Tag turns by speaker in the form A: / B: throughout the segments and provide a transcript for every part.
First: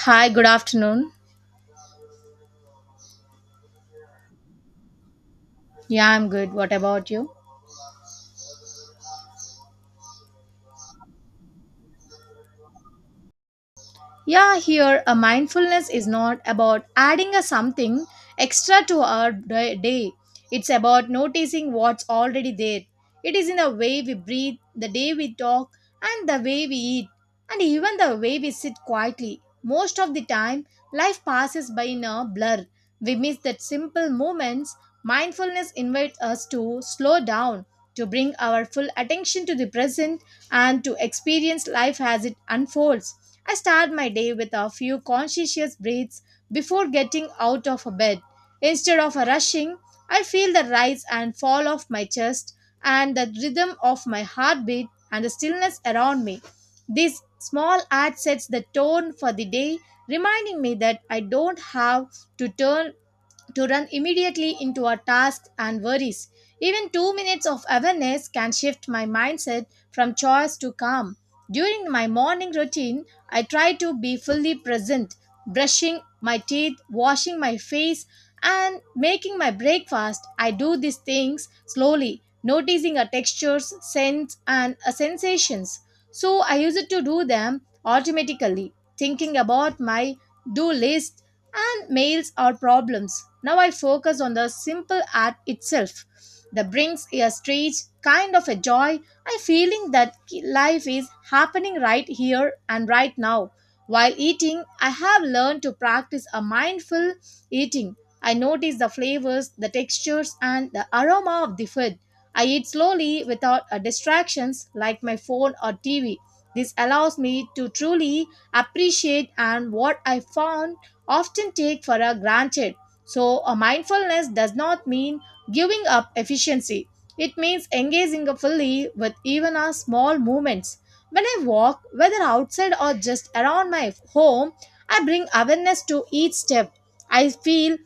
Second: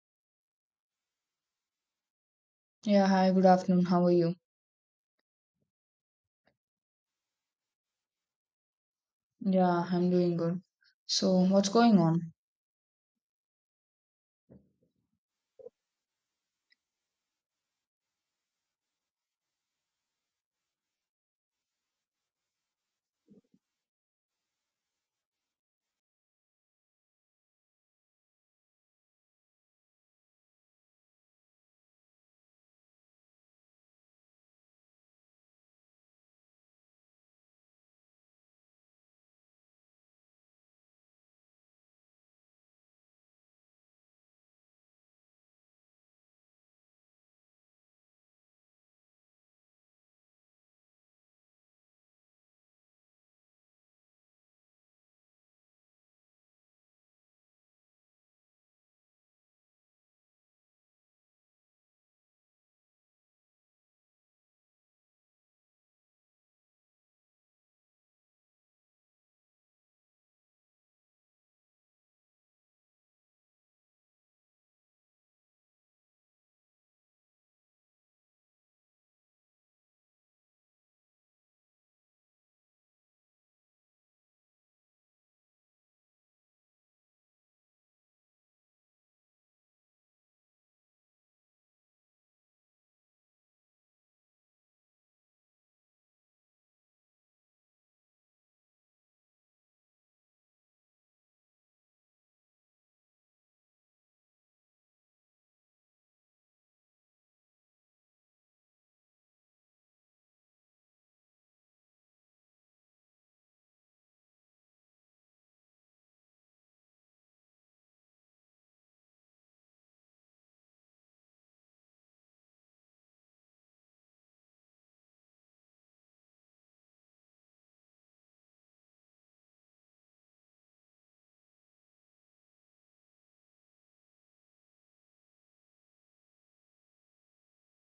A: Hi, good afternoon.
B: Yeah, hi, good afternoon. How are you?
A: Yeah, I'm good. What about you?
B: Yeah, I'm doing good. So, what's going on?
A: Yeah, here a mindfulness is not about adding a something extra to our day. It's about noticing what's already there. It is in the way we breathe, the day we talk, and the way we eat, and even the way we sit quietly. Most of the time, life passes by in a blur. We miss that simple moments. Mindfulness invites us to slow down, to bring our full attention to the present, and to experience life as it unfolds. I start my day with a few conscientious breaths before getting out of bed. Instead of rushing, I feel the rise and fall of my chest and the rhythm of my heartbeat and the stillness around me. This small act sets the tone for the day, reminding me that I don't have to turn to run immediately into our tasks and worries. Even 2 minutes of awareness can shift my mindset from choice to calm. During my morning routine, I try to be fully present, brushing my teeth, washing my face, and making my breakfast. I do these things slowly, noticing a textures, scents, and a sensations. So I used to do them automatically, thinking about my do lists, and mails or problems. Now I focus on the simple act itself. That brings a strange kind of a joy. I feeling that life is happening right here and right now. While eating, I have learned to practice a mindful eating. I notice the flavors, the textures, and the aroma of the food. I eat slowly without distractions like my phone or TV. This allows me to truly appreciate, and what I found often take for a granted. So, a mindfulness does not mean giving up efficiency. It means engaging fully with even our small movements. When I walk, whether outside or just around my home, I bring awareness to each step. I feel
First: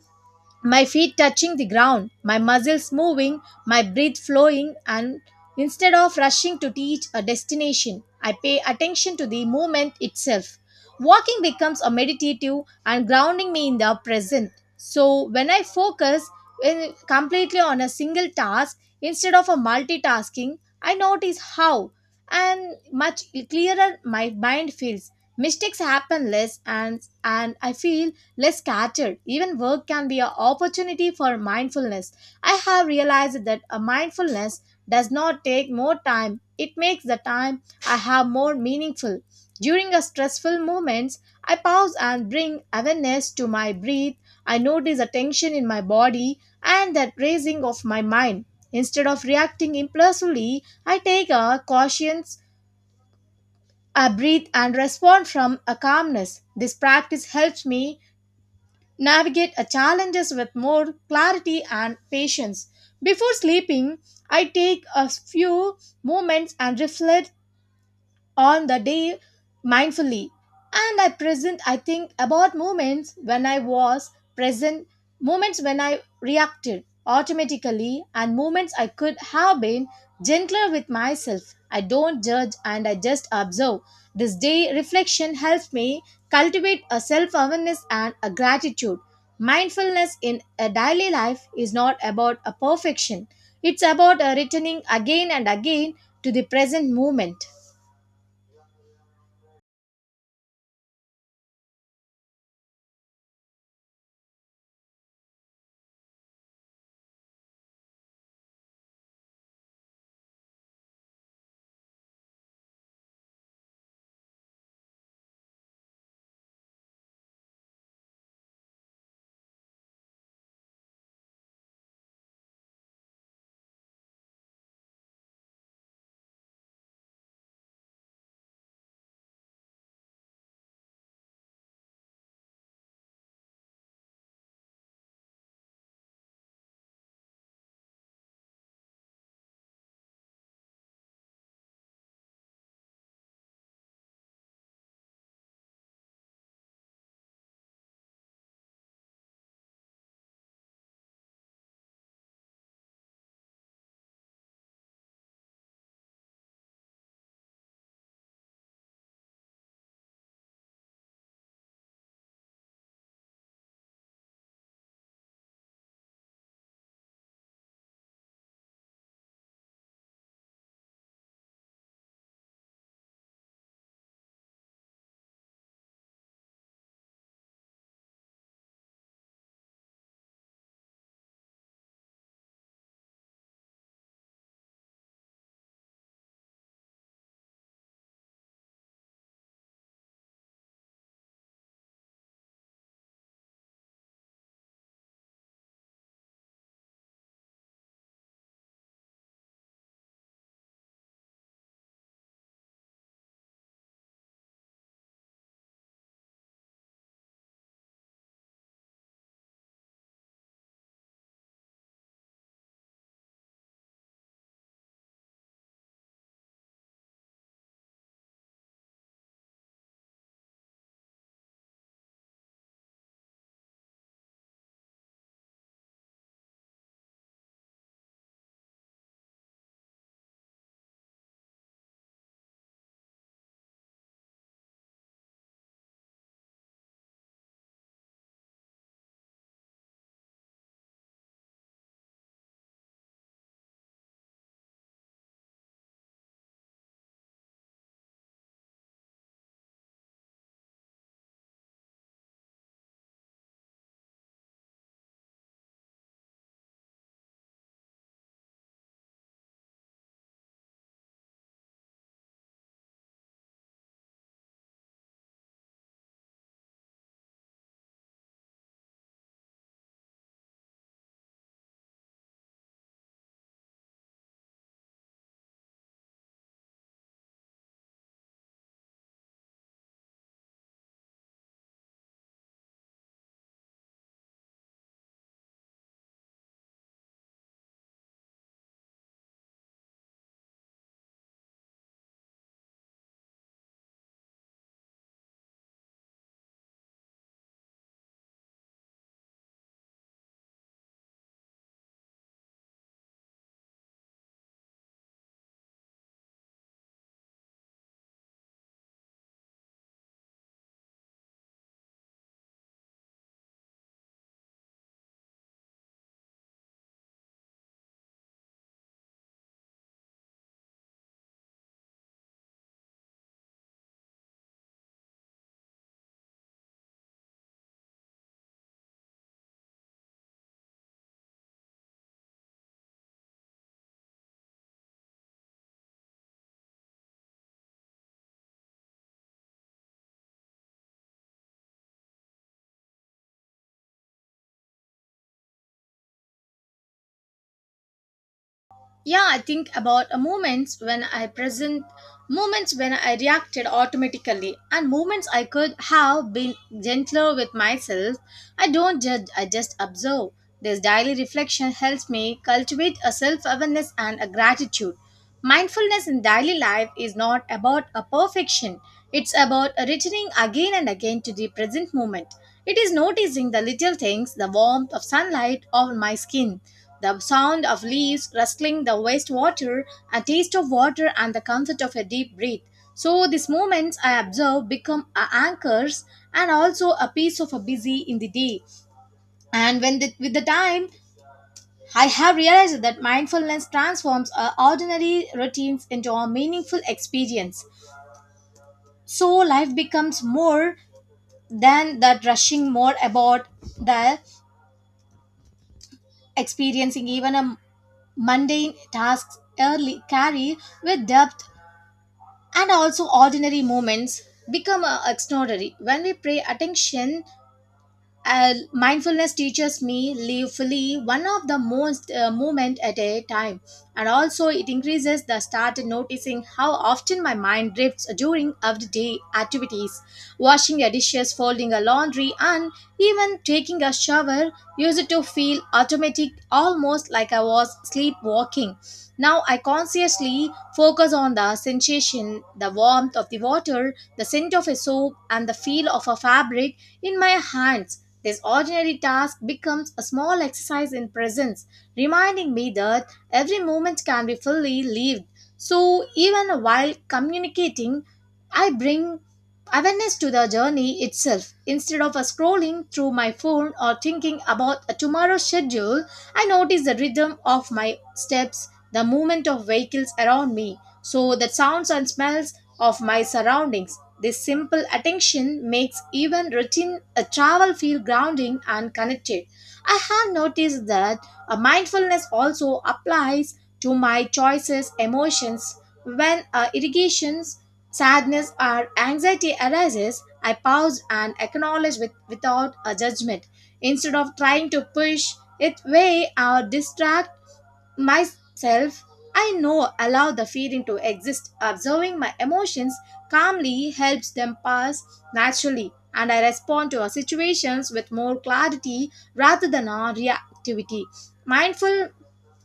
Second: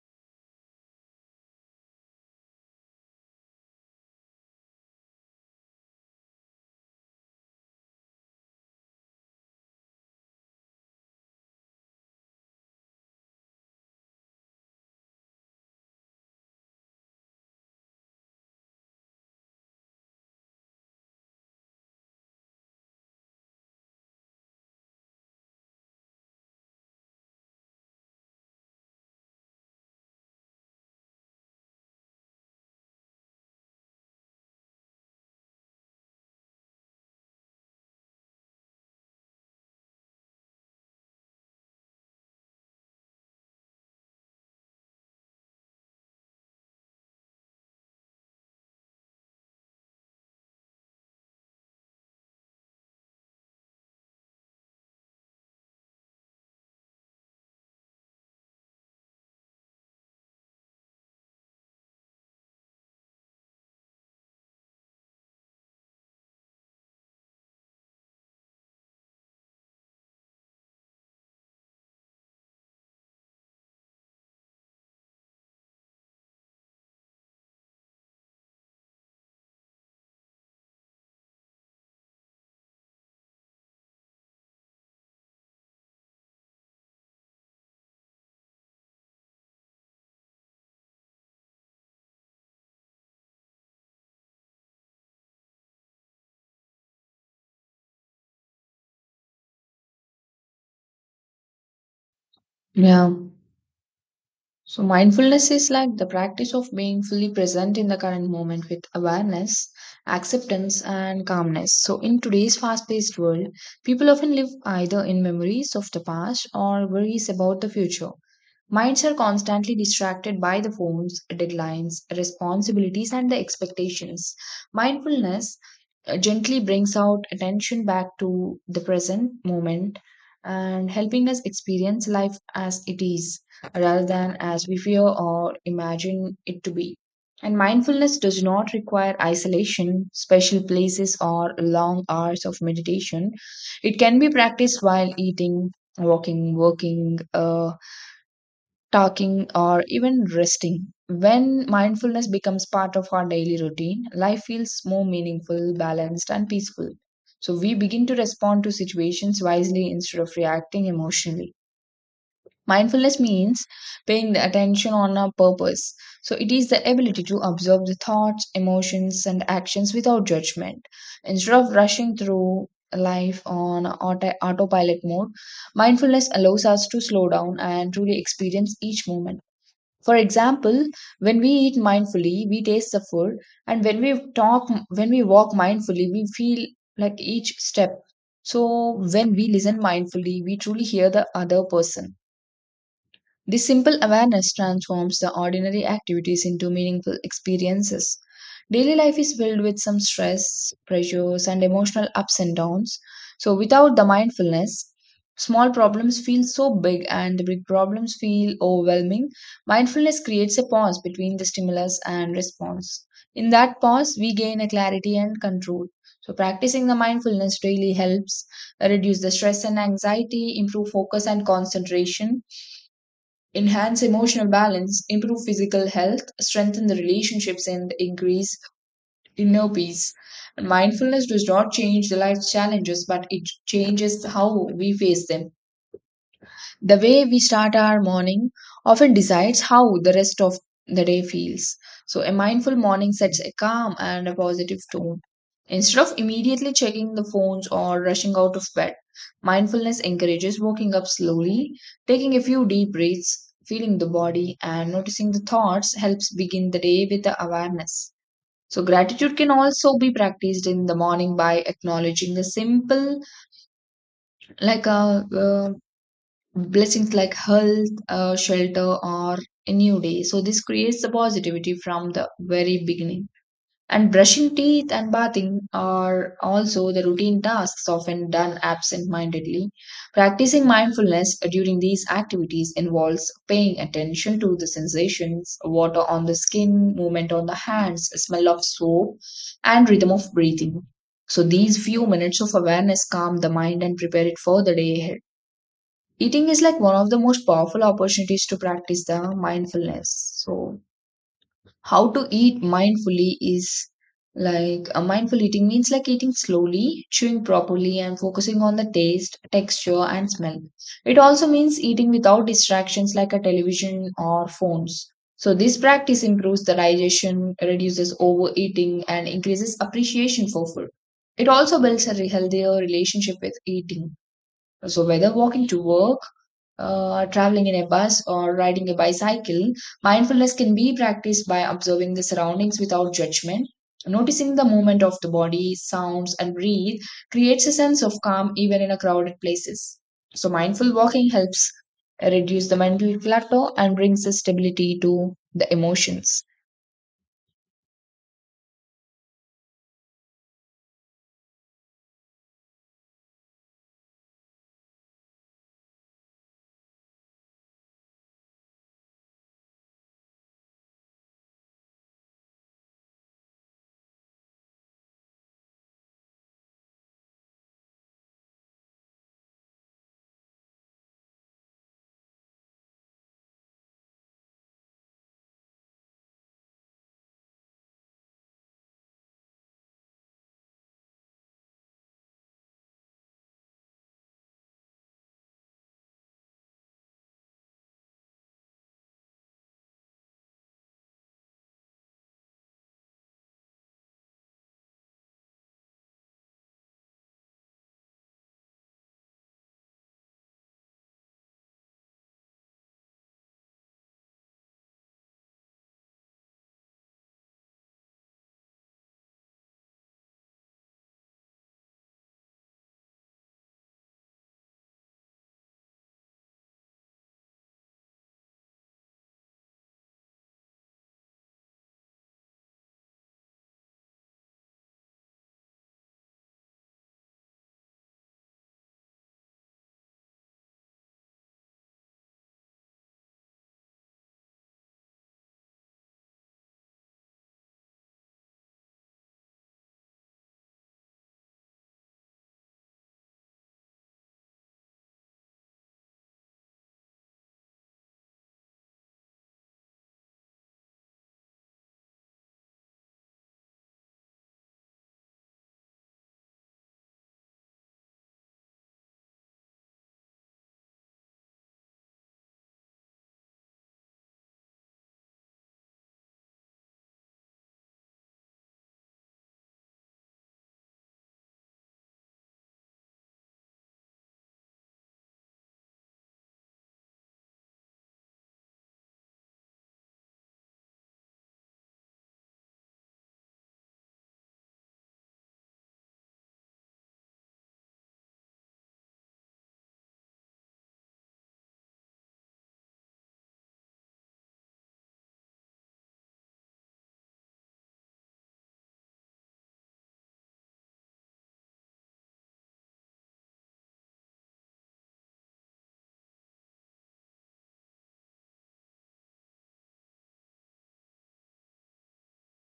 A: my feet touching the ground, my muscles moving, my breath flowing, and instead of rushing to reach a destination, I pay attention to the movement itself. Walking becomes a meditative and grounding me in the present. So when I focus completely on a single task instead of a multitasking, I notice how and much clearer my mind feels. Mistakes happen less and I feel less scattered. Even work can be an opportunity for mindfulness. I have realized that a mindfulness does not take more time. It makes the time I have more meaningful. During a stressful moments, I pause and bring awareness to my breath. I notice a tension in my body and that raising of my mind. Instead of reacting impulsively, I breathe and respond from a calmness. This practice helps me navigate a challenges with more clarity and patience. Before sleeping, I take a few moments and reflect on the day mindfully and I present I think about moments when I was present moments when I reacted automatically and moments I could have been gentler with myself I don't judge and I just observe this day reflection helps me cultivate a self-awareness and a gratitude mindfulness in a daily life is not about a perfection it's about a returning again and again to the present moment
B: Yeah. So, mindfulness is like the practice of being fully present in the current moment with awareness, acceptance, and calmness. So, in today's fast paced world, people often live either in memories of the past or worries about the future. Minds are constantly distracted by the phones, deadlines, responsibilities, and the expectations. Mindfulness gently brings out attention back to the present moment and helping us experience life as it is rather than as we fear or imagine it to be. And mindfulness does not require isolation, special places, or long hours of meditation. It can be practiced while eating, walking, working, talking, or even resting. When mindfulness becomes part of our daily routine, life feels more meaningful, balanced, and peaceful. So we begin to respond to situations wisely instead of reacting emotionally. Mindfulness means paying the attention on a purpose. So it is the ability to observe the thoughts, emotions, and actions without judgment. Instead of rushing through life on autopilot mode, mindfulness allows us to slow down and truly experience each moment. For example, when we eat mindfully, we taste the food, and when we talk, when we walk mindfully, we feel like each step. So, when we listen mindfully, we truly hear the other person. This simple awareness transforms the ordinary activities into meaningful experiences. Daily life is filled with some stress, pressures, and emotional ups and downs. So, without the mindfulness, small problems feel so big and the big problems feel overwhelming. Mindfulness creates a pause between the stimulus and response. In that pause, we gain a clarity and control. So, practicing the mindfulness really helps reduce the stress and anxiety, improve focus and concentration enhance emotional balance, improve physical health, strengthen the relationships, and increase inner peace. Mindfulness does not change the life's challenges, but it changes how we face them. The way we start our morning often decides how the rest of the day feels. So, a mindful morning sets a calm and a positive tone. Instead of immediately checking the phones or rushing out of bed, mindfulness encourages waking up slowly, taking a few deep breaths, feeling the body, and noticing the thoughts helps begin the day with the awareness. So, gratitude can also be practiced in the morning by acknowledging the simple, like a blessings like health, shelter, or a new day. So, this creates the positivity from the very beginning. And brushing teeth and bathing are also the routine tasks often done absent mindedly. Practicing mindfulness during these activities involves paying attention to the sensations, water on the skin, movement on the hands, smell of soap, and rhythm of breathing. So, these few minutes of awareness calm the mind and prepare it for the day ahead. Eating is like one of the most powerful opportunities to practice the mindfulness. So, how to eat mindfully is like a mindful eating means like eating slowly, chewing properly, and focusing on the taste, texture, and smell. It also means eating without distractions like a television or phones. So, this practice improves the digestion, reduces overeating, and increases appreciation for food. It also builds a healthier relationship with eating. So, whether walking to work, traveling in a bus or riding a bicycle, mindfulness can be practiced by observing the surroundings without judgment. Noticing the movement of the body, sounds, and breathe creates a sense of calm even in a crowded places. So, mindful walking helps reduce the mental clutter and brings the stability to the emotions.
A: yeah I think about moments when I present moments when I reacted automatically and moments I could have been gentler with myself I don't judge I just observe this daily reflection helps me cultivate a self-awareness and a gratitude mindfulness in daily life is not about a perfection it's about returning again and again to the present moment it is noticing the little things the warmth of sunlight on my skin the sound of leaves rustling the wastewater, a taste of water, and the comfort of a deep breath. So, these moments I observe become a anchors and also a piece of a busy in the day. And when the, with the time, I have realized that mindfulness transforms our ordinary routines into a meaningful experience. So, life becomes more than that rushing more about the experiencing even a mundane tasks early carry with depth and also ordinary moments become extraordinary when we pay attention mindfulness teaches me live fully one of the most moment at a time and also it increases the start noticing how often my mind drifts during everyday activities washing the dishes folding the laundry and even taking a shower used to feel automatic almost like I was sleepwalking now I consciously focus on the sensation the warmth of the water the scent of a soap and the feel of a fabric in my hands this ordinary task becomes a small exercise in presence, reminding me that every moment can be fully lived. So, even while communicating, I bring awareness to the journey itself. Instead of scrolling through my phone or thinking about a tomorrow's schedule, I notice the rhythm of my steps, the movement of vehicles around me. So, the sounds and smells of my surroundings. This simple attention makes even routine travel feel grounding and connected. I have noticed that mindfulness also applies to my choices, emotions. When irrigations, sadness, or anxiety arises, I pause and acknowledge without a judgment. Instead of trying to push it away or distract myself, I know allow the feeling to exist. Observing my emotions calmly helps them pass naturally, and I respond to our situations with more clarity rather than our reactivity. Mindful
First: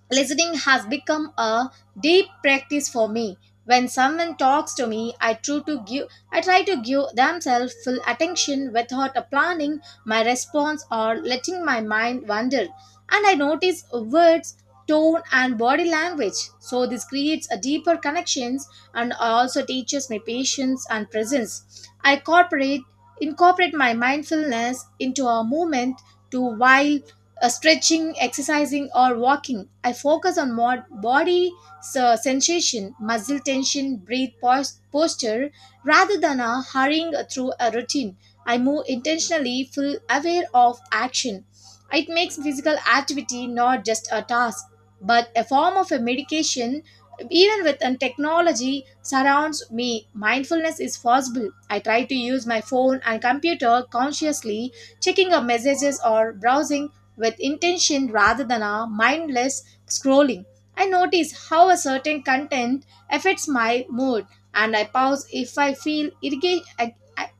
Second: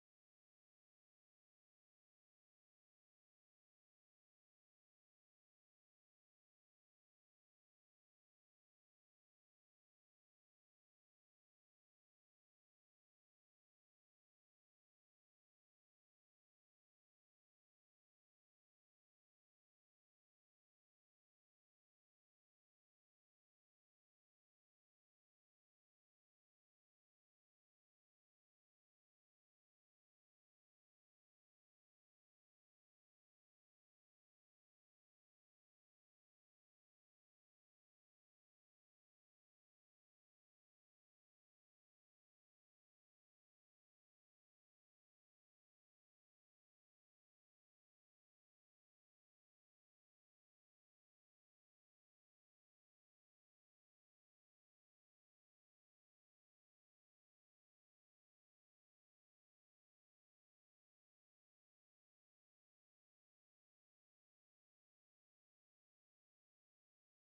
A: listening has become a deep practice for me. When someone talks to me, I try to give themselves full attention without planning my response or letting my mind wander. And I notice words, tone and body language. So this creates a deeper connections and also teaches me patience and presence. I incorporate my mindfulness into a moment to while stretching, exercising, or walking. I focus on body sensation, muscle tension, breathe posture, rather than hurrying through a routine. I move intentionally, full aware of action. It makes physical activity not just a task, but a form of a medication. Even with an technology surrounds me, mindfulness is possible. I try to use my phone and computer consciously checking our messages or browsing with intention rather than a mindless scrolling. I notice how a certain content affects my mood and I pause if I feel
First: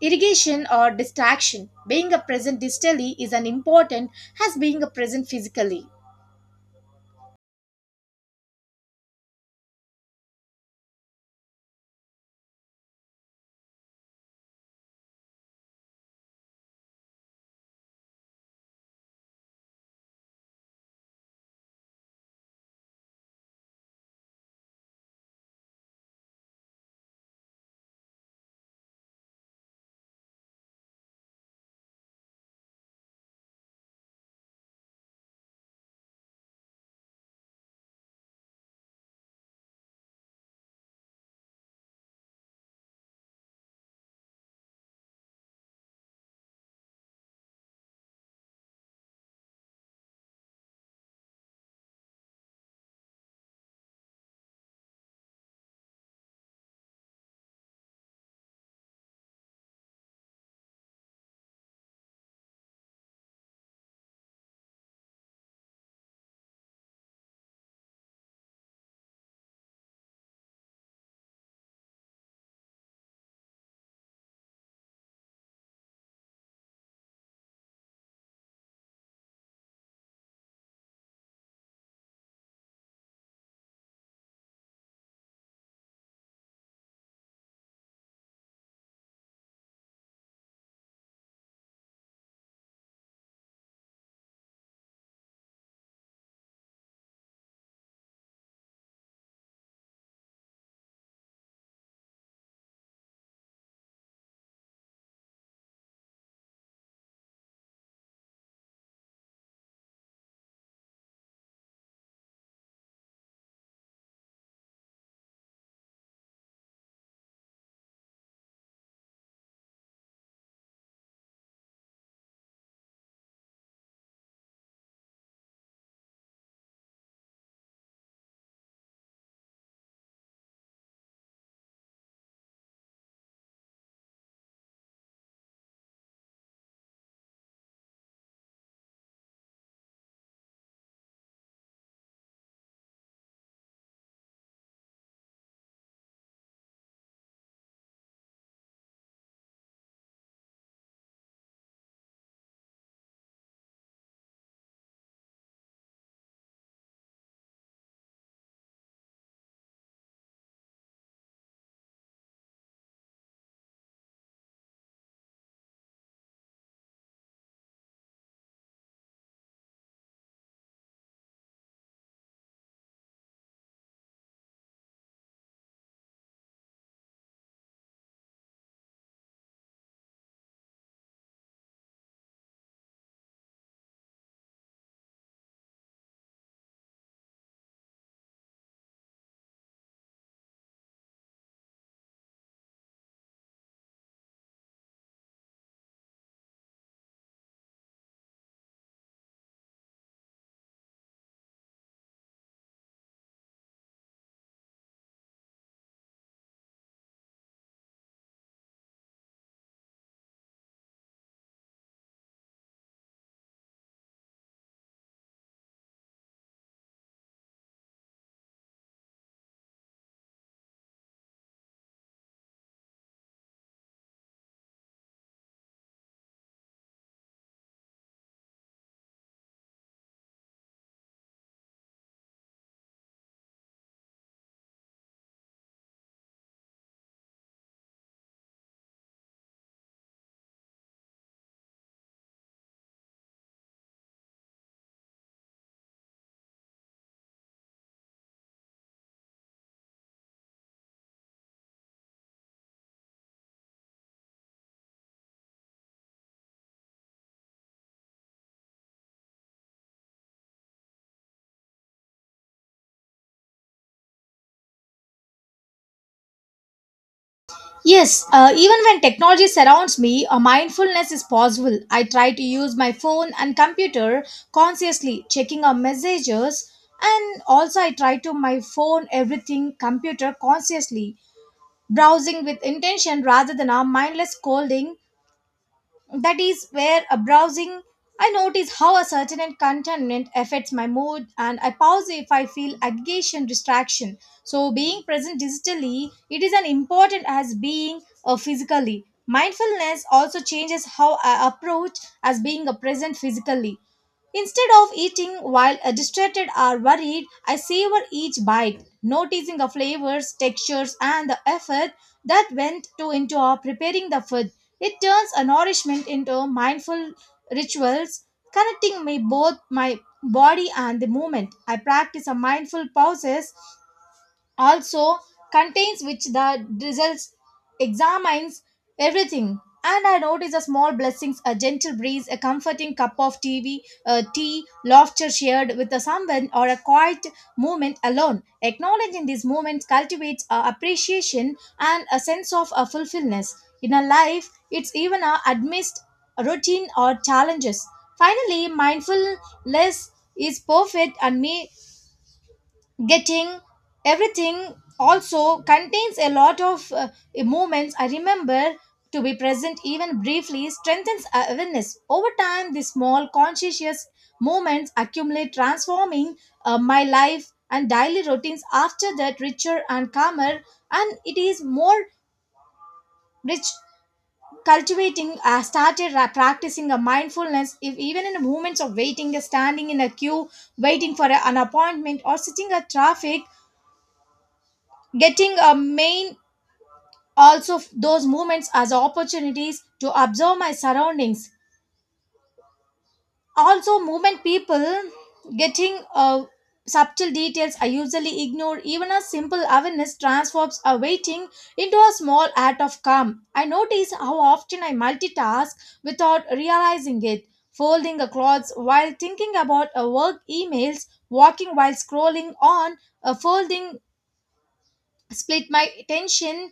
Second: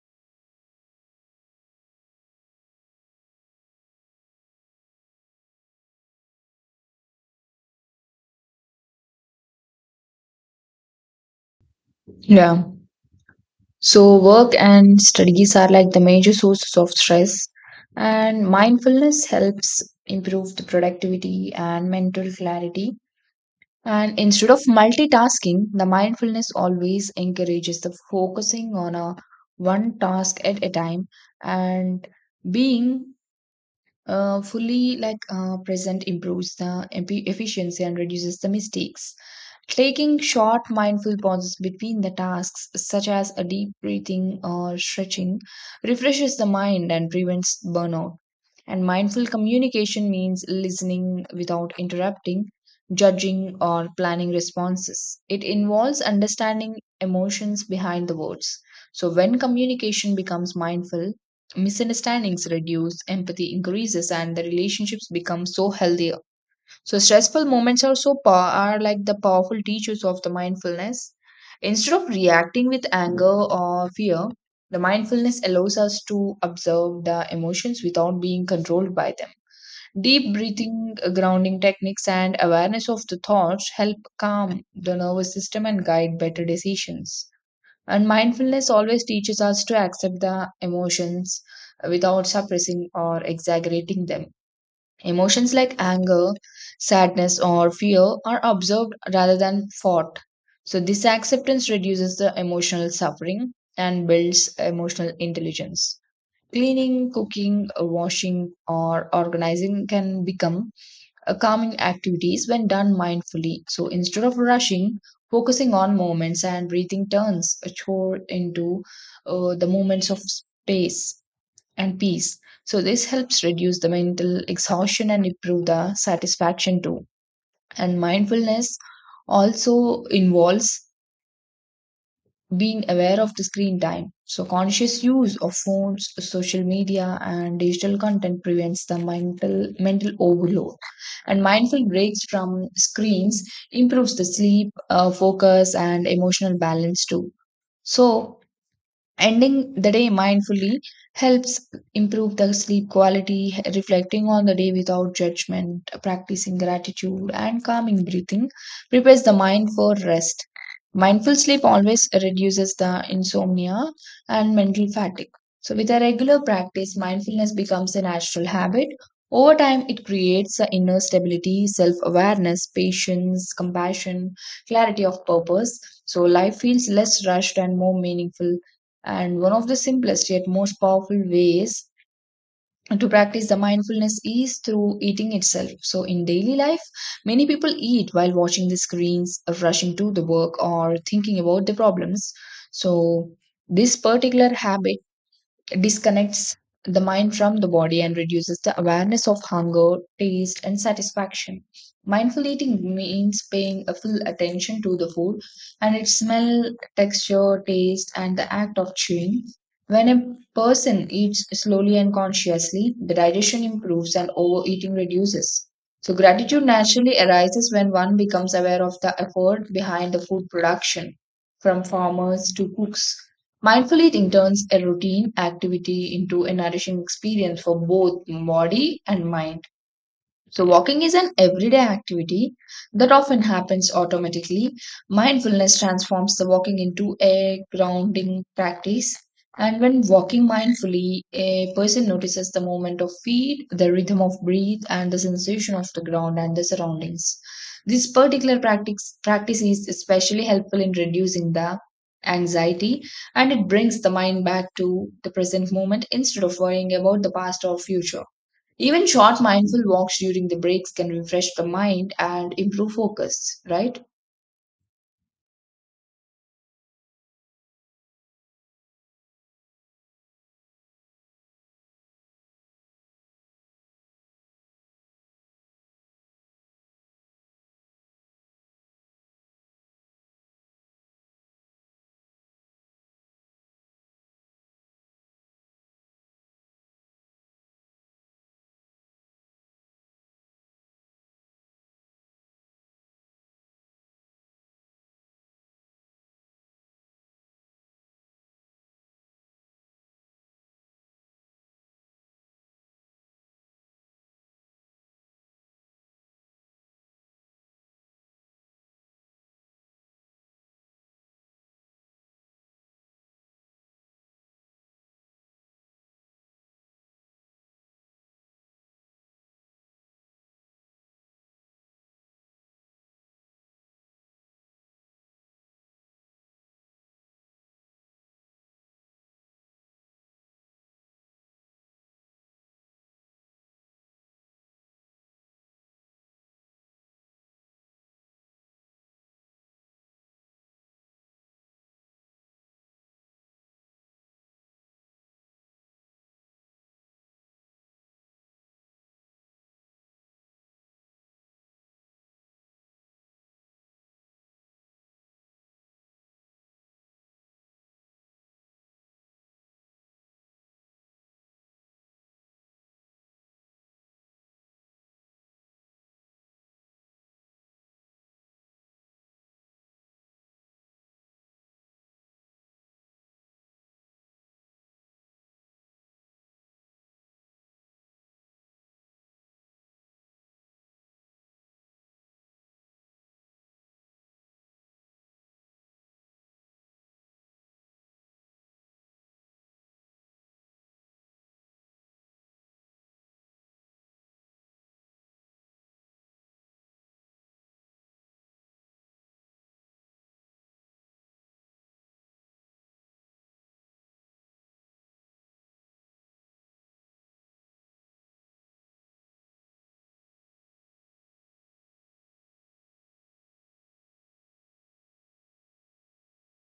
A: irrigation or distraction. Being a present digitally is as important as being a present physically.
B: Yeah. So, work and studies are like the major sources of stress, and mindfulness helps improve the productivity and mental clarity. And instead of multitasking, the mindfulness always encourages the focusing on a one task at a time and being fully like present improves the efficiency and reduces the mistakes. Taking short mindful pauses between the tasks, such as a deep breathing or stretching, refreshes the mind and prevents burnout. And mindful communication means listening without interrupting, judging, or planning responses. It involves understanding emotions behind the words. So, when communication becomes mindful, misunderstandings reduce, empathy increases, and the relationships become so healthy so stressful moments are so are like the powerful teachers of the mindfulness. Instead of reacting with anger or fear, the mindfulness allows us to observe the emotions without being controlled by them. Deep breathing, grounding techniques, and awareness of the thoughts help calm the nervous system and guide better decisions. And mindfulness always teaches us to accept the emotions without suppressing or exaggerating them. Emotions like anger, sadness, or fear are observed rather than fought. So, this acceptance reduces the emotional suffering and builds emotional intelligence. Cleaning, cooking, washing, or organizing can become a calming activities when done mindfully. So, instead of rushing, focusing on moments and breathing turns a chore into the moments of space and peace. So, this helps reduce the mental exhaustion and improve the satisfaction too. And mindfulness also involves being aware of the screen time. So, conscious use of phones, social media, and digital content prevents the mental overload. And mindful breaks from screens improves the sleep, focus, and emotional balance too. So, ending the day mindfully helps improve the sleep quality, reflecting on the day without judgment, practicing gratitude, and calming breathing prepares the mind for rest. Mindful sleep always reduces the insomnia and mental fatigue. So, with a regular practice, mindfulness becomes a natural habit. Over time, it creates the inner stability, self awareness, patience, compassion, clarity of purpose. So, life feels less rushed and more meaningful. And one of the simplest yet most powerful ways to practice the mindfulness is through eating itself. So, in daily life, many people eat while watching the screens, rushing to the work, or thinking about the problems. So, this particular habit disconnects the mind from the body and reduces the awareness of hunger, taste, and satisfaction. Mindful eating means paying a full attention to the food and its smell, texture, taste, and the act of chewing. When a person eats slowly and consciously, the digestion improves and overeating reduces. So, gratitude naturally arises when one becomes aware of the effort behind the food production, from farmers to cooks. Mindful eating turns a routine activity into a nourishing experience for both body and mind. So, walking is an everyday activity that often happens automatically. Mindfulness transforms the walking into a grounding practice. And when walking mindfully, a person notices the movement of feet, the rhythm of breath, and the sensation of the ground and the surroundings. This practice is especially helpful in reducing the anxiety and it brings the mind back to the present moment instead of worrying about the past or future. Even short mindful walks during the breaks can refresh the mind and improve focus, right?
A: Yes, even when technology surrounds me, a mindfulness is possible. I try to use my phone and computer consciously, checking our messages, and also I try to my phone, everything, computer consciously, browsing with intention rather than a mindless scrolling. That is where a browsing, I notice how a certain and contentment affects my mood and I pause if I feel agitation, distraction. So being present digitally, it is as important as being physically. Mindfulness also changes how I approach as being a present physically. Instead of eating while distracted or worried, I savor each bite, noticing the flavors, textures, and the effort that went to into our preparing the food. It turns a nourishment into mindful rituals, connecting me both my body and the movement. I practice a mindful pauses also contains which the results examines everything and I notice a small blessings a gentle breeze a comforting cup of tv tea laughter shared with a someone or a quiet moment alone acknowledging these moments cultivates appreciation and a sense of a fulfillment in a life it's even a amidst routine or challenges finally mindfulness is perfect and me getting everything also contains a lot of movements I remember to be present even briefly strengthens awareness over time these small conscientious movements accumulate transforming my life and daily routines after that richer and calmer and it is more rich cultivating started practicing a mindfulness if even in the moments of waiting standing in a queue waiting for an appointment or sitting at traffic getting a main also those movements as opportunities to observe my surroundings also movement people getting subtle details I usually ignore even a simple awareness transforms a waiting into a small act of calm I notice how often I multitask without realizing it folding a clothes while thinking about a work emails walking while scrolling on a folding split my attention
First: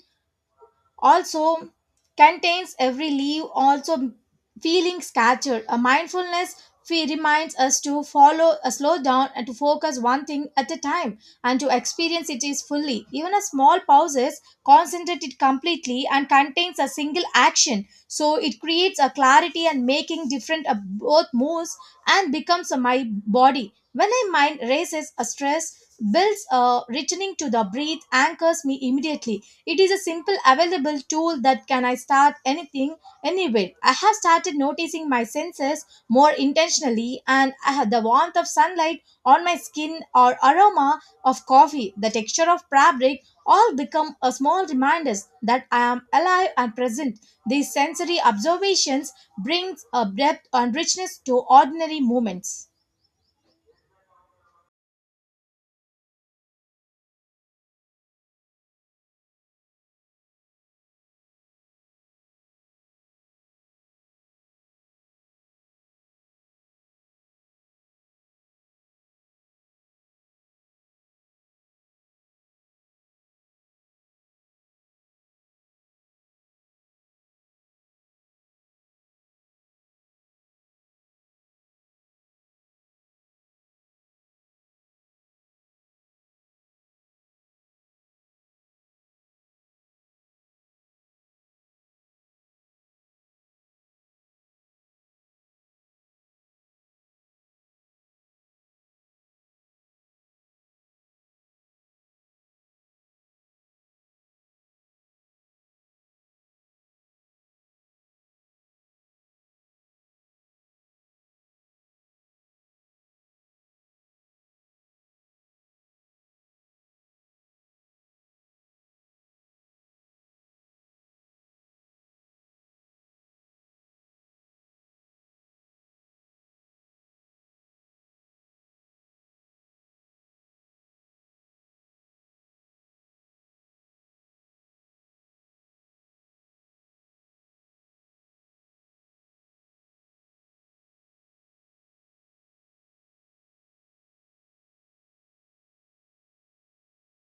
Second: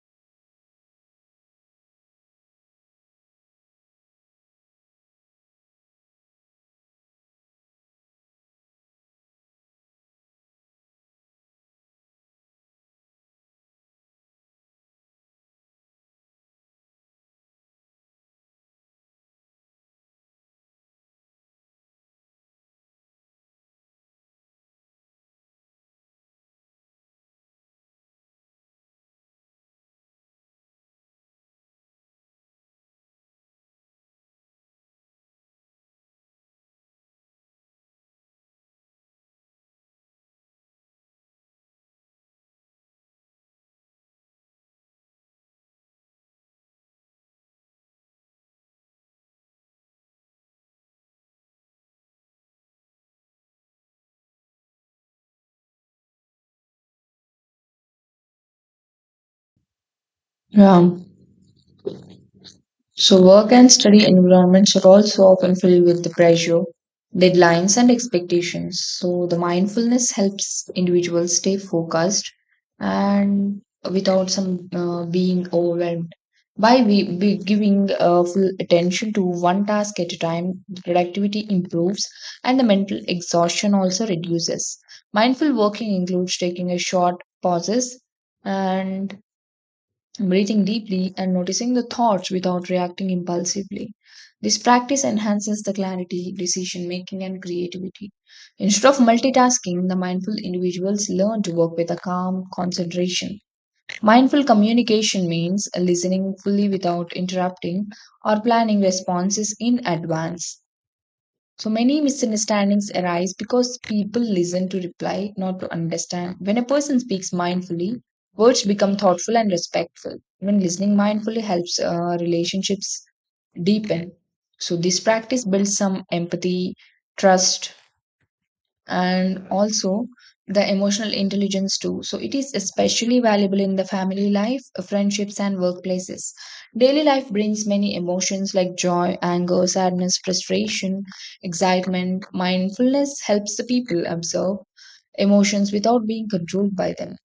A: also contains every leaf also feeling scattered a mindfulness fee reminds us to follow a slow down and to focus one thing at a time and to experience it is fully even a small pauses concentrate it completely and contains a single action so it creates a clarity and making different of both moves and becomes a my body when my mind races a stress builds a returning to the breath anchors me immediately it is a simple, available tool That can I start anything, anywhere. I have started noticing my senses more intentionally, and I have the warmth of sunlight on my skin or aroma of coffee, the texture of fabric, all become a small reminders that I am alive and present. These sensory observations brings a depth and richness to ordinary moments.
B: Yeah. So, work and study environments are also often filled with the pressure, deadlines, and expectations. So, the mindfulness helps individuals stay focused and without some being overwhelmed. Be giving full attention to one task at a time, productivity improves and the mental exhaustion also reduces. Mindful working includes taking a short pauses and breathing deeply and noticing the thoughts without reacting impulsively. This practice enhances the clarity, decision making, and creativity. Instead of multitasking, the mindful individuals learn to work with a calm concentration. Mindful communication means listening fully without interrupting or planning responses in advance. So many misunderstandings arise because people listen to reply, not to understand. When a person speaks mindfully, words become thoughtful and respectful. Even listening mindfully helps relationships deepen. So, this practice builds some empathy, trust, and also the emotional intelligence too. So it is especially valuable in the family life, friendships, and workplaces. Daily life brings many emotions like joy, anger, sadness, frustration, excitement. Mindfulness helps the people observe emotions without being controlled by them.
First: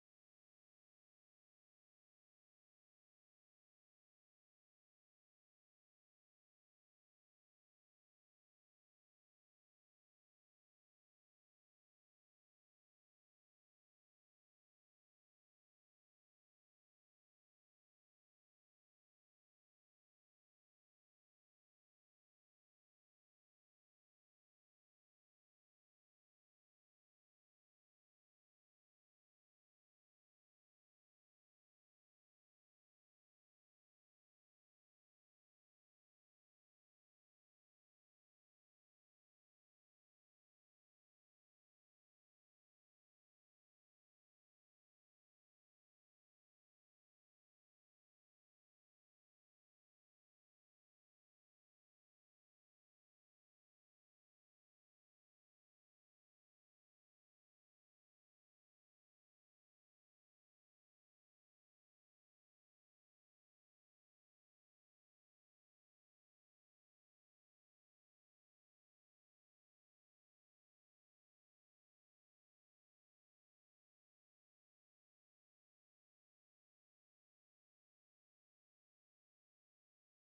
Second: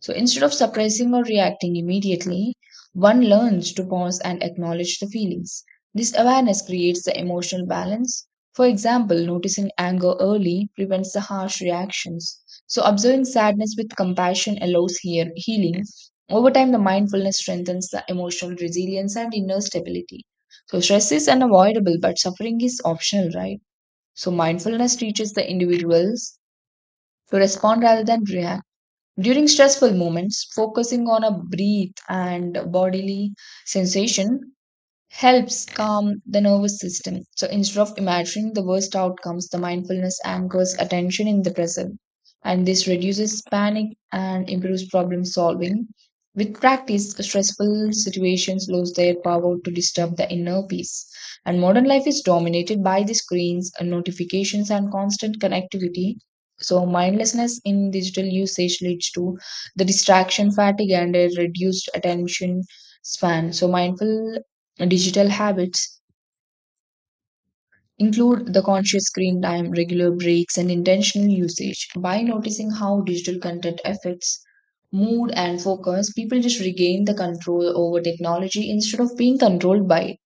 B: So instead of suppressing or reacting immediately, one learns to pause and acknowledge the feelings. This awareness creates the emotional balance. For example, noticing anger early prevents the harsh reactions. So observing sadness with compassion allows healing. Over time, the mindfulness strengthens the emotional resilience and inner stability. So stress is unavoidable, but suffering is optional, right? So mindfulness teaches the individuals to respond rather than react. During stressful moments, focusing on a breath and bodily sensation helps calm the nervous system. So instead of imagining the worst outcomes, the mindfulness anchors attention in the present. And this reduces panic and improves problem solving. With practice, stressful situations lose their power to disturb the inner peace. And modern life is dominated by the screens, and notifications, and constant connectivity. So, mindlessness in digital usage leads to the distraction fatigue and a reduced attention span. So, mindful digital habits include the conscious screen time, regular breaks, and intentional usage. By noticing how digital content affects mood and focus, people just regain the control over technology instead of being controlled by it.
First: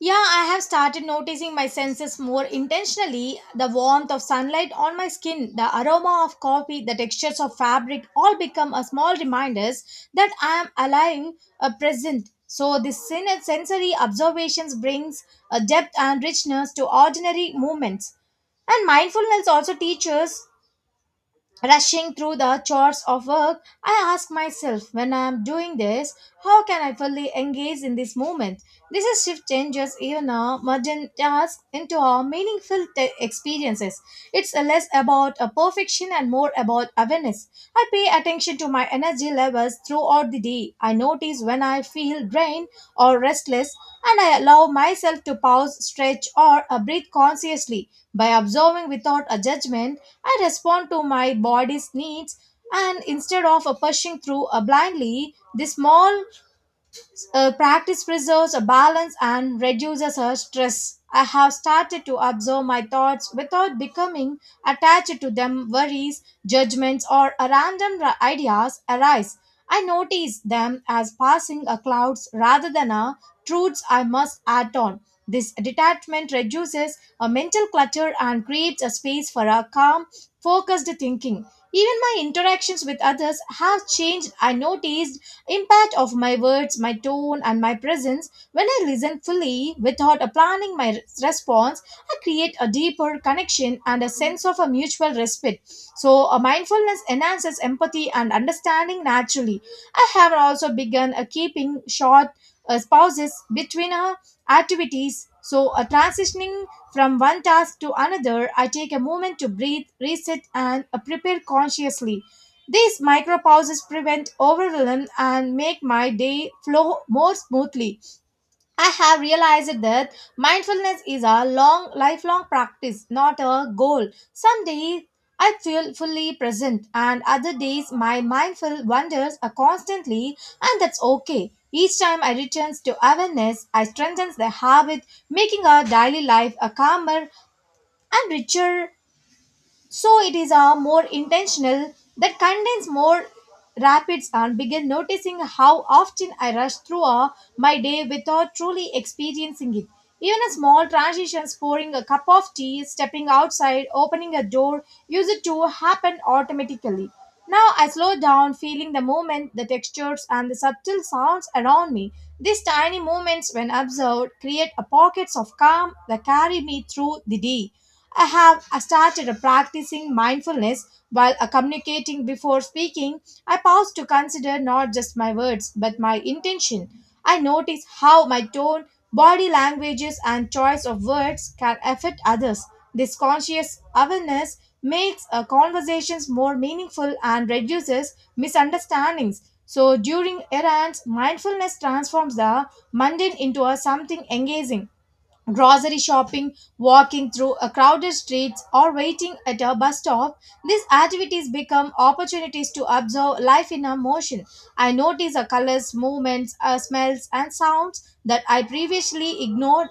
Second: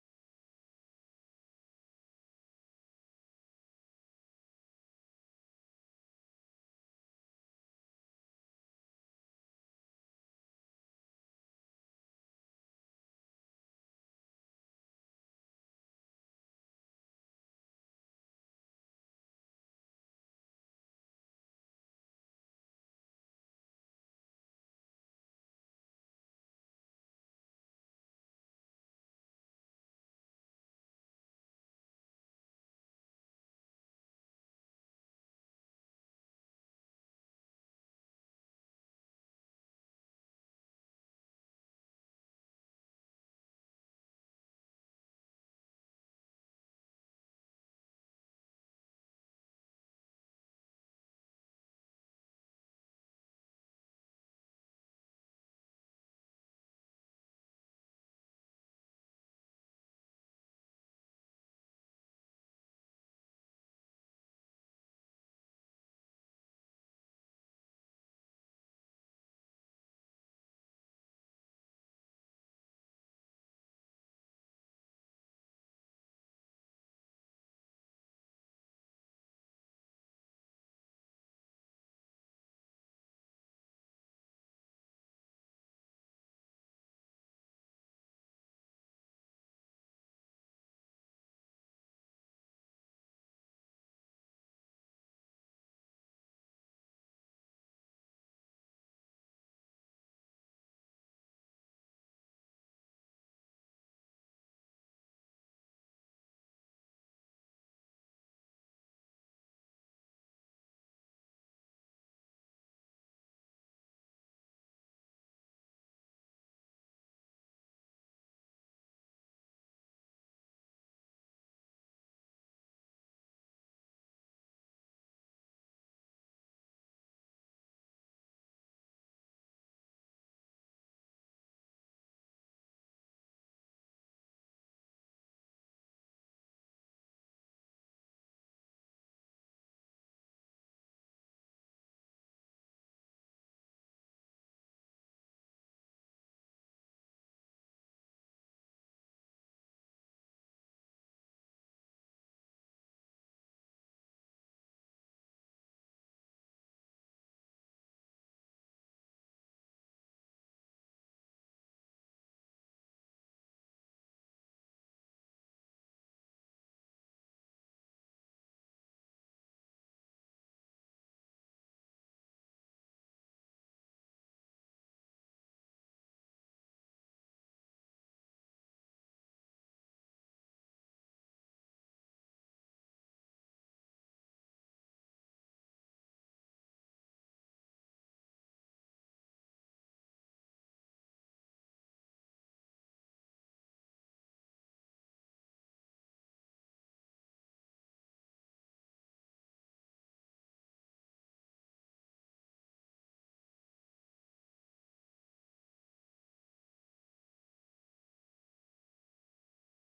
A: Yeah, I have started noticing my senses more intentionally. The warmth of sunlight on my skin, the aroma of coffee, the textures of fabric all become a small reminders that I am alive, present. So this sensory observations brings a depth and richness to ordinary moments. And mindfulness also teaches rushing through the chores of work, I ask myself when I am doing this, how can I fully engage in this moment? This is shift changes even a mundane task into a meaningful experiences. It's less about a perfection and more about awareness. I pay attention to my energy levels throughout the day. I notice when I feel drained or restless, and I allow myself to pause, stretch, or breathe consciously by observing without a judgment. I respond to my body's needs and instead of pushing through blindly, the small practice preserves a balance and reduces her stress. I have started to observe my thoughts without becoming attached to them. Worries, judgments, or random ideas arise. I notice them as passing a clouds rather than a truths I must act on. This detachment reduces a mental clutter and creates a space for a calm, focused thinking. Even my interactions with others have changed. I noticed impact of my words, my tone, and my presence. When I listen fully without a planning my response, I create a deeper connection and a sense of a mutual respect. So, a mindfulness enhances empathy and understanding naturally. I have also begun a keeping short pauses between activities. So, a transitioning from one task to another, I take a moment to breathe, reset, and prepare consciously. These micro pauses prevent overwhelm and make my day flow more smoothly. I have realized that mindfulness is a long, lifelong practice, not a goal. Some days I feel fully present, and other days my mindful wanders are constantly, and that's okay. Each time I returns to awareness, I strengthens the habit, making our daily life a calmer and richer so it is a more intentional that contains more rapids and begin noticing how often I rush through my day without truly experiencing it. Even a small transitions, pouring a cup of tea, stepping outside, opening a door, use it to happen automatically. Now I slow down, feeling the movement, the textures, and the subtle sounds around me. These tiny moments, when observed, create a pockets of calm that carry me through the day. I have started practicing mindfulness while communicating before speaking. I pause to consider not just my words but my intention. I notice how my tone, body languages, and choice of words can affect others. This conscious awareness makes conversations more meaningful and reduces misunderstandings. So, during errands, mindfulness transforms the mundane into a something engaging grocery shopping, walking through a crowded streets, or waiting at a bus stop, these activities become opportunities to observe life in a motion. I notice the colors, movements, smells, and sounds that I previously ignored.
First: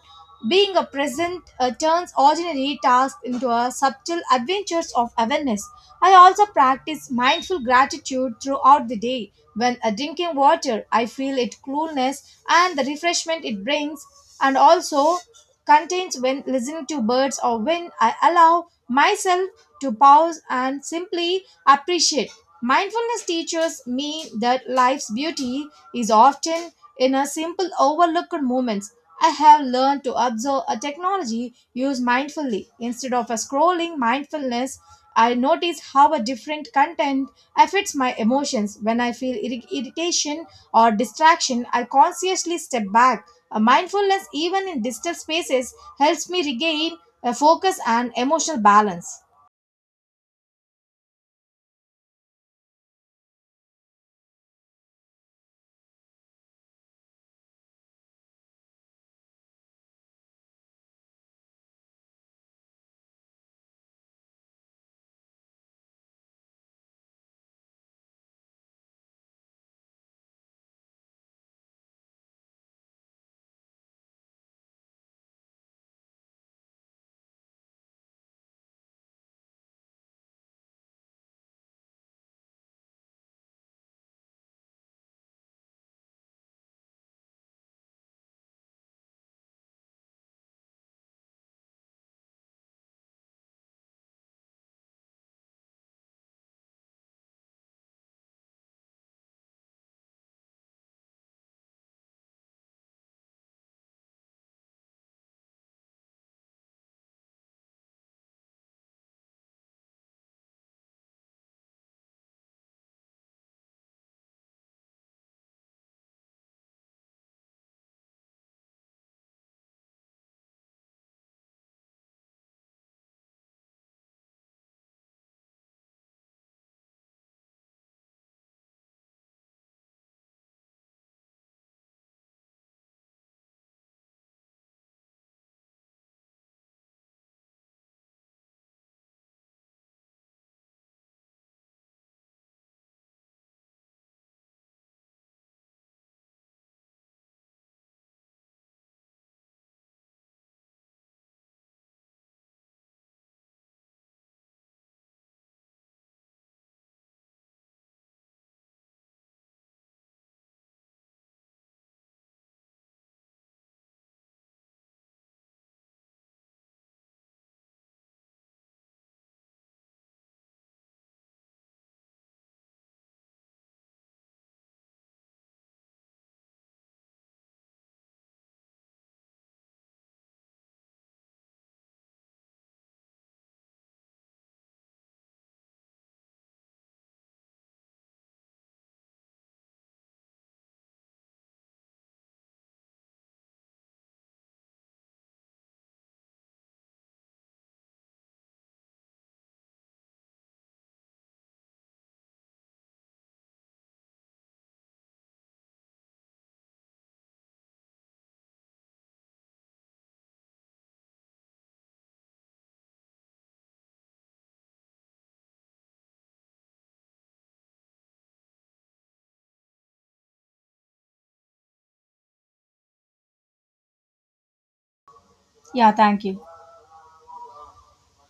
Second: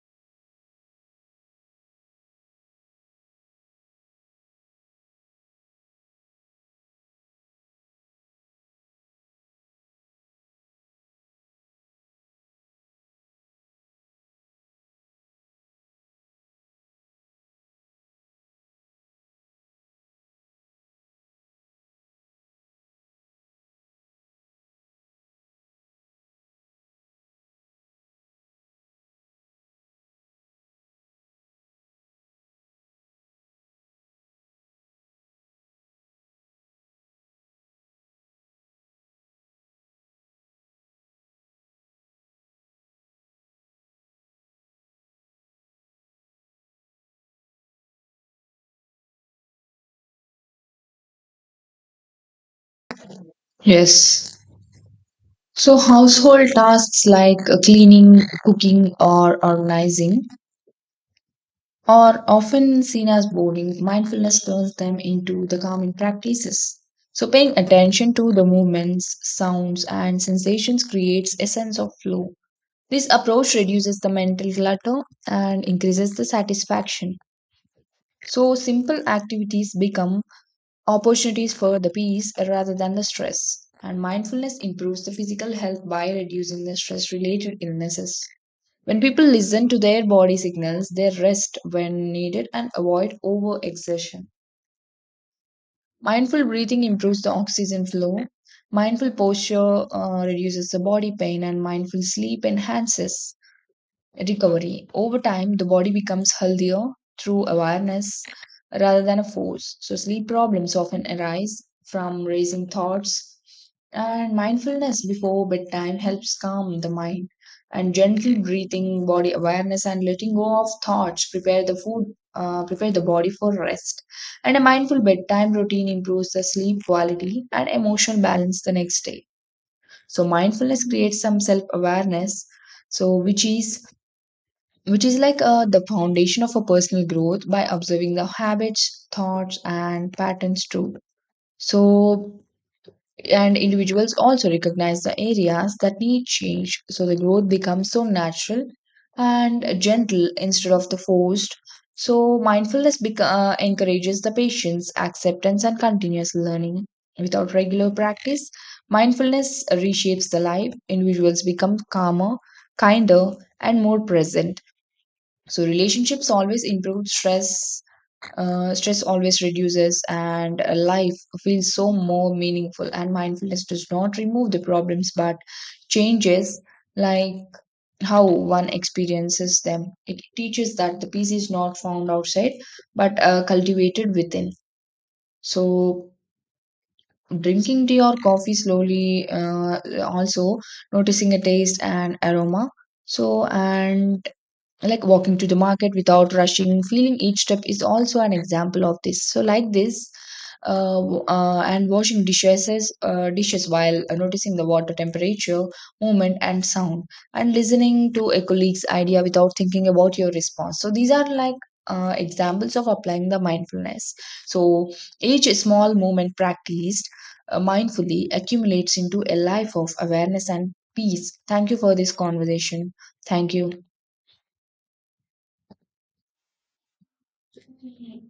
A: Being a present turns ordinary tasks into a subtle adventures of awareness. I also practice mindful gratitude throughout the day. When drinking water, I feel its coolness and the refreshment it brings, and also contains when listening to birds or when I allow myself to pause and simply appreciate. Mindfulness teaches me that life's beauty is often in a simple overlooked moments. I have learned to observe a technology used mindfully. Instead of a scrolling mindfulness, I notice how a different content affects my emotions. When I feel irritation or distraction, I consciously step back a mindfulness, even in digital spaces, helps me regain a focus and emotional balance.
B: Yes. So, household tasks like cleaning, cooking, or organizing are often seen as boring, mindfulness turns them into the calming practices. So, paying attention to the movements, sounds, and sensations creates a sense of flow. This approach reduces the mental clutter and increases the satisfaction. So, simple activities become opportunities for the peace rather than the stress. And mindfulness improves the physical health by reducing the stress related illnesses. When people listen to their body signals, they rest when needed and avoid overexertion. Mindful breathing improves the oxygen flow. Mindful posture reduces the body pain, and mindful sleep enhances recovery. Over time, the body becomes healthier through awareness rather than a force. So, sleep problems often arise from racing thoughts, and mindfulness before bedtime helps calm the mind. And gentle breathing, body awareness, and letting go of thoughts prepare the body for rest. And a mindful bedtime routine improves the sleep quality and emotional balance the next day. So mindfulness creates some self awareness, so which is which is like the foundation of a personal growth by observing the habits, thoughts, and patterns too. So and individuals also recognize the areas that need change, so the growth becomes so natural and gentle instead of the forced. So mindfulness encourages the patience, acceptance, and continuous learning. Without regular practice, mindfulness reshapes the life. Individuals become calmer, kinder, and more present. So relationships always improve, stress always reduces, and life feels so more meaningful. And mindfulness does not remove the problems, but changes like how one experiences them. It teaches that the peace is not found outside but cultivated within. So drinking tea or coffee slowly, also noticing a taste and aroma. So and like walking to the market without rushing, feeling each step is also an example of this. So like this, and washing dishes while noticing the water temperature, movement, and sound, and listening to a colleague's idea without thinking about your response. So these are like examples of applying the mindfulness. So each small moment practiced mindfully accumulates into a life of awareness and peace. Thank you for this conversation. Thank you.
A: Yeah, thank you.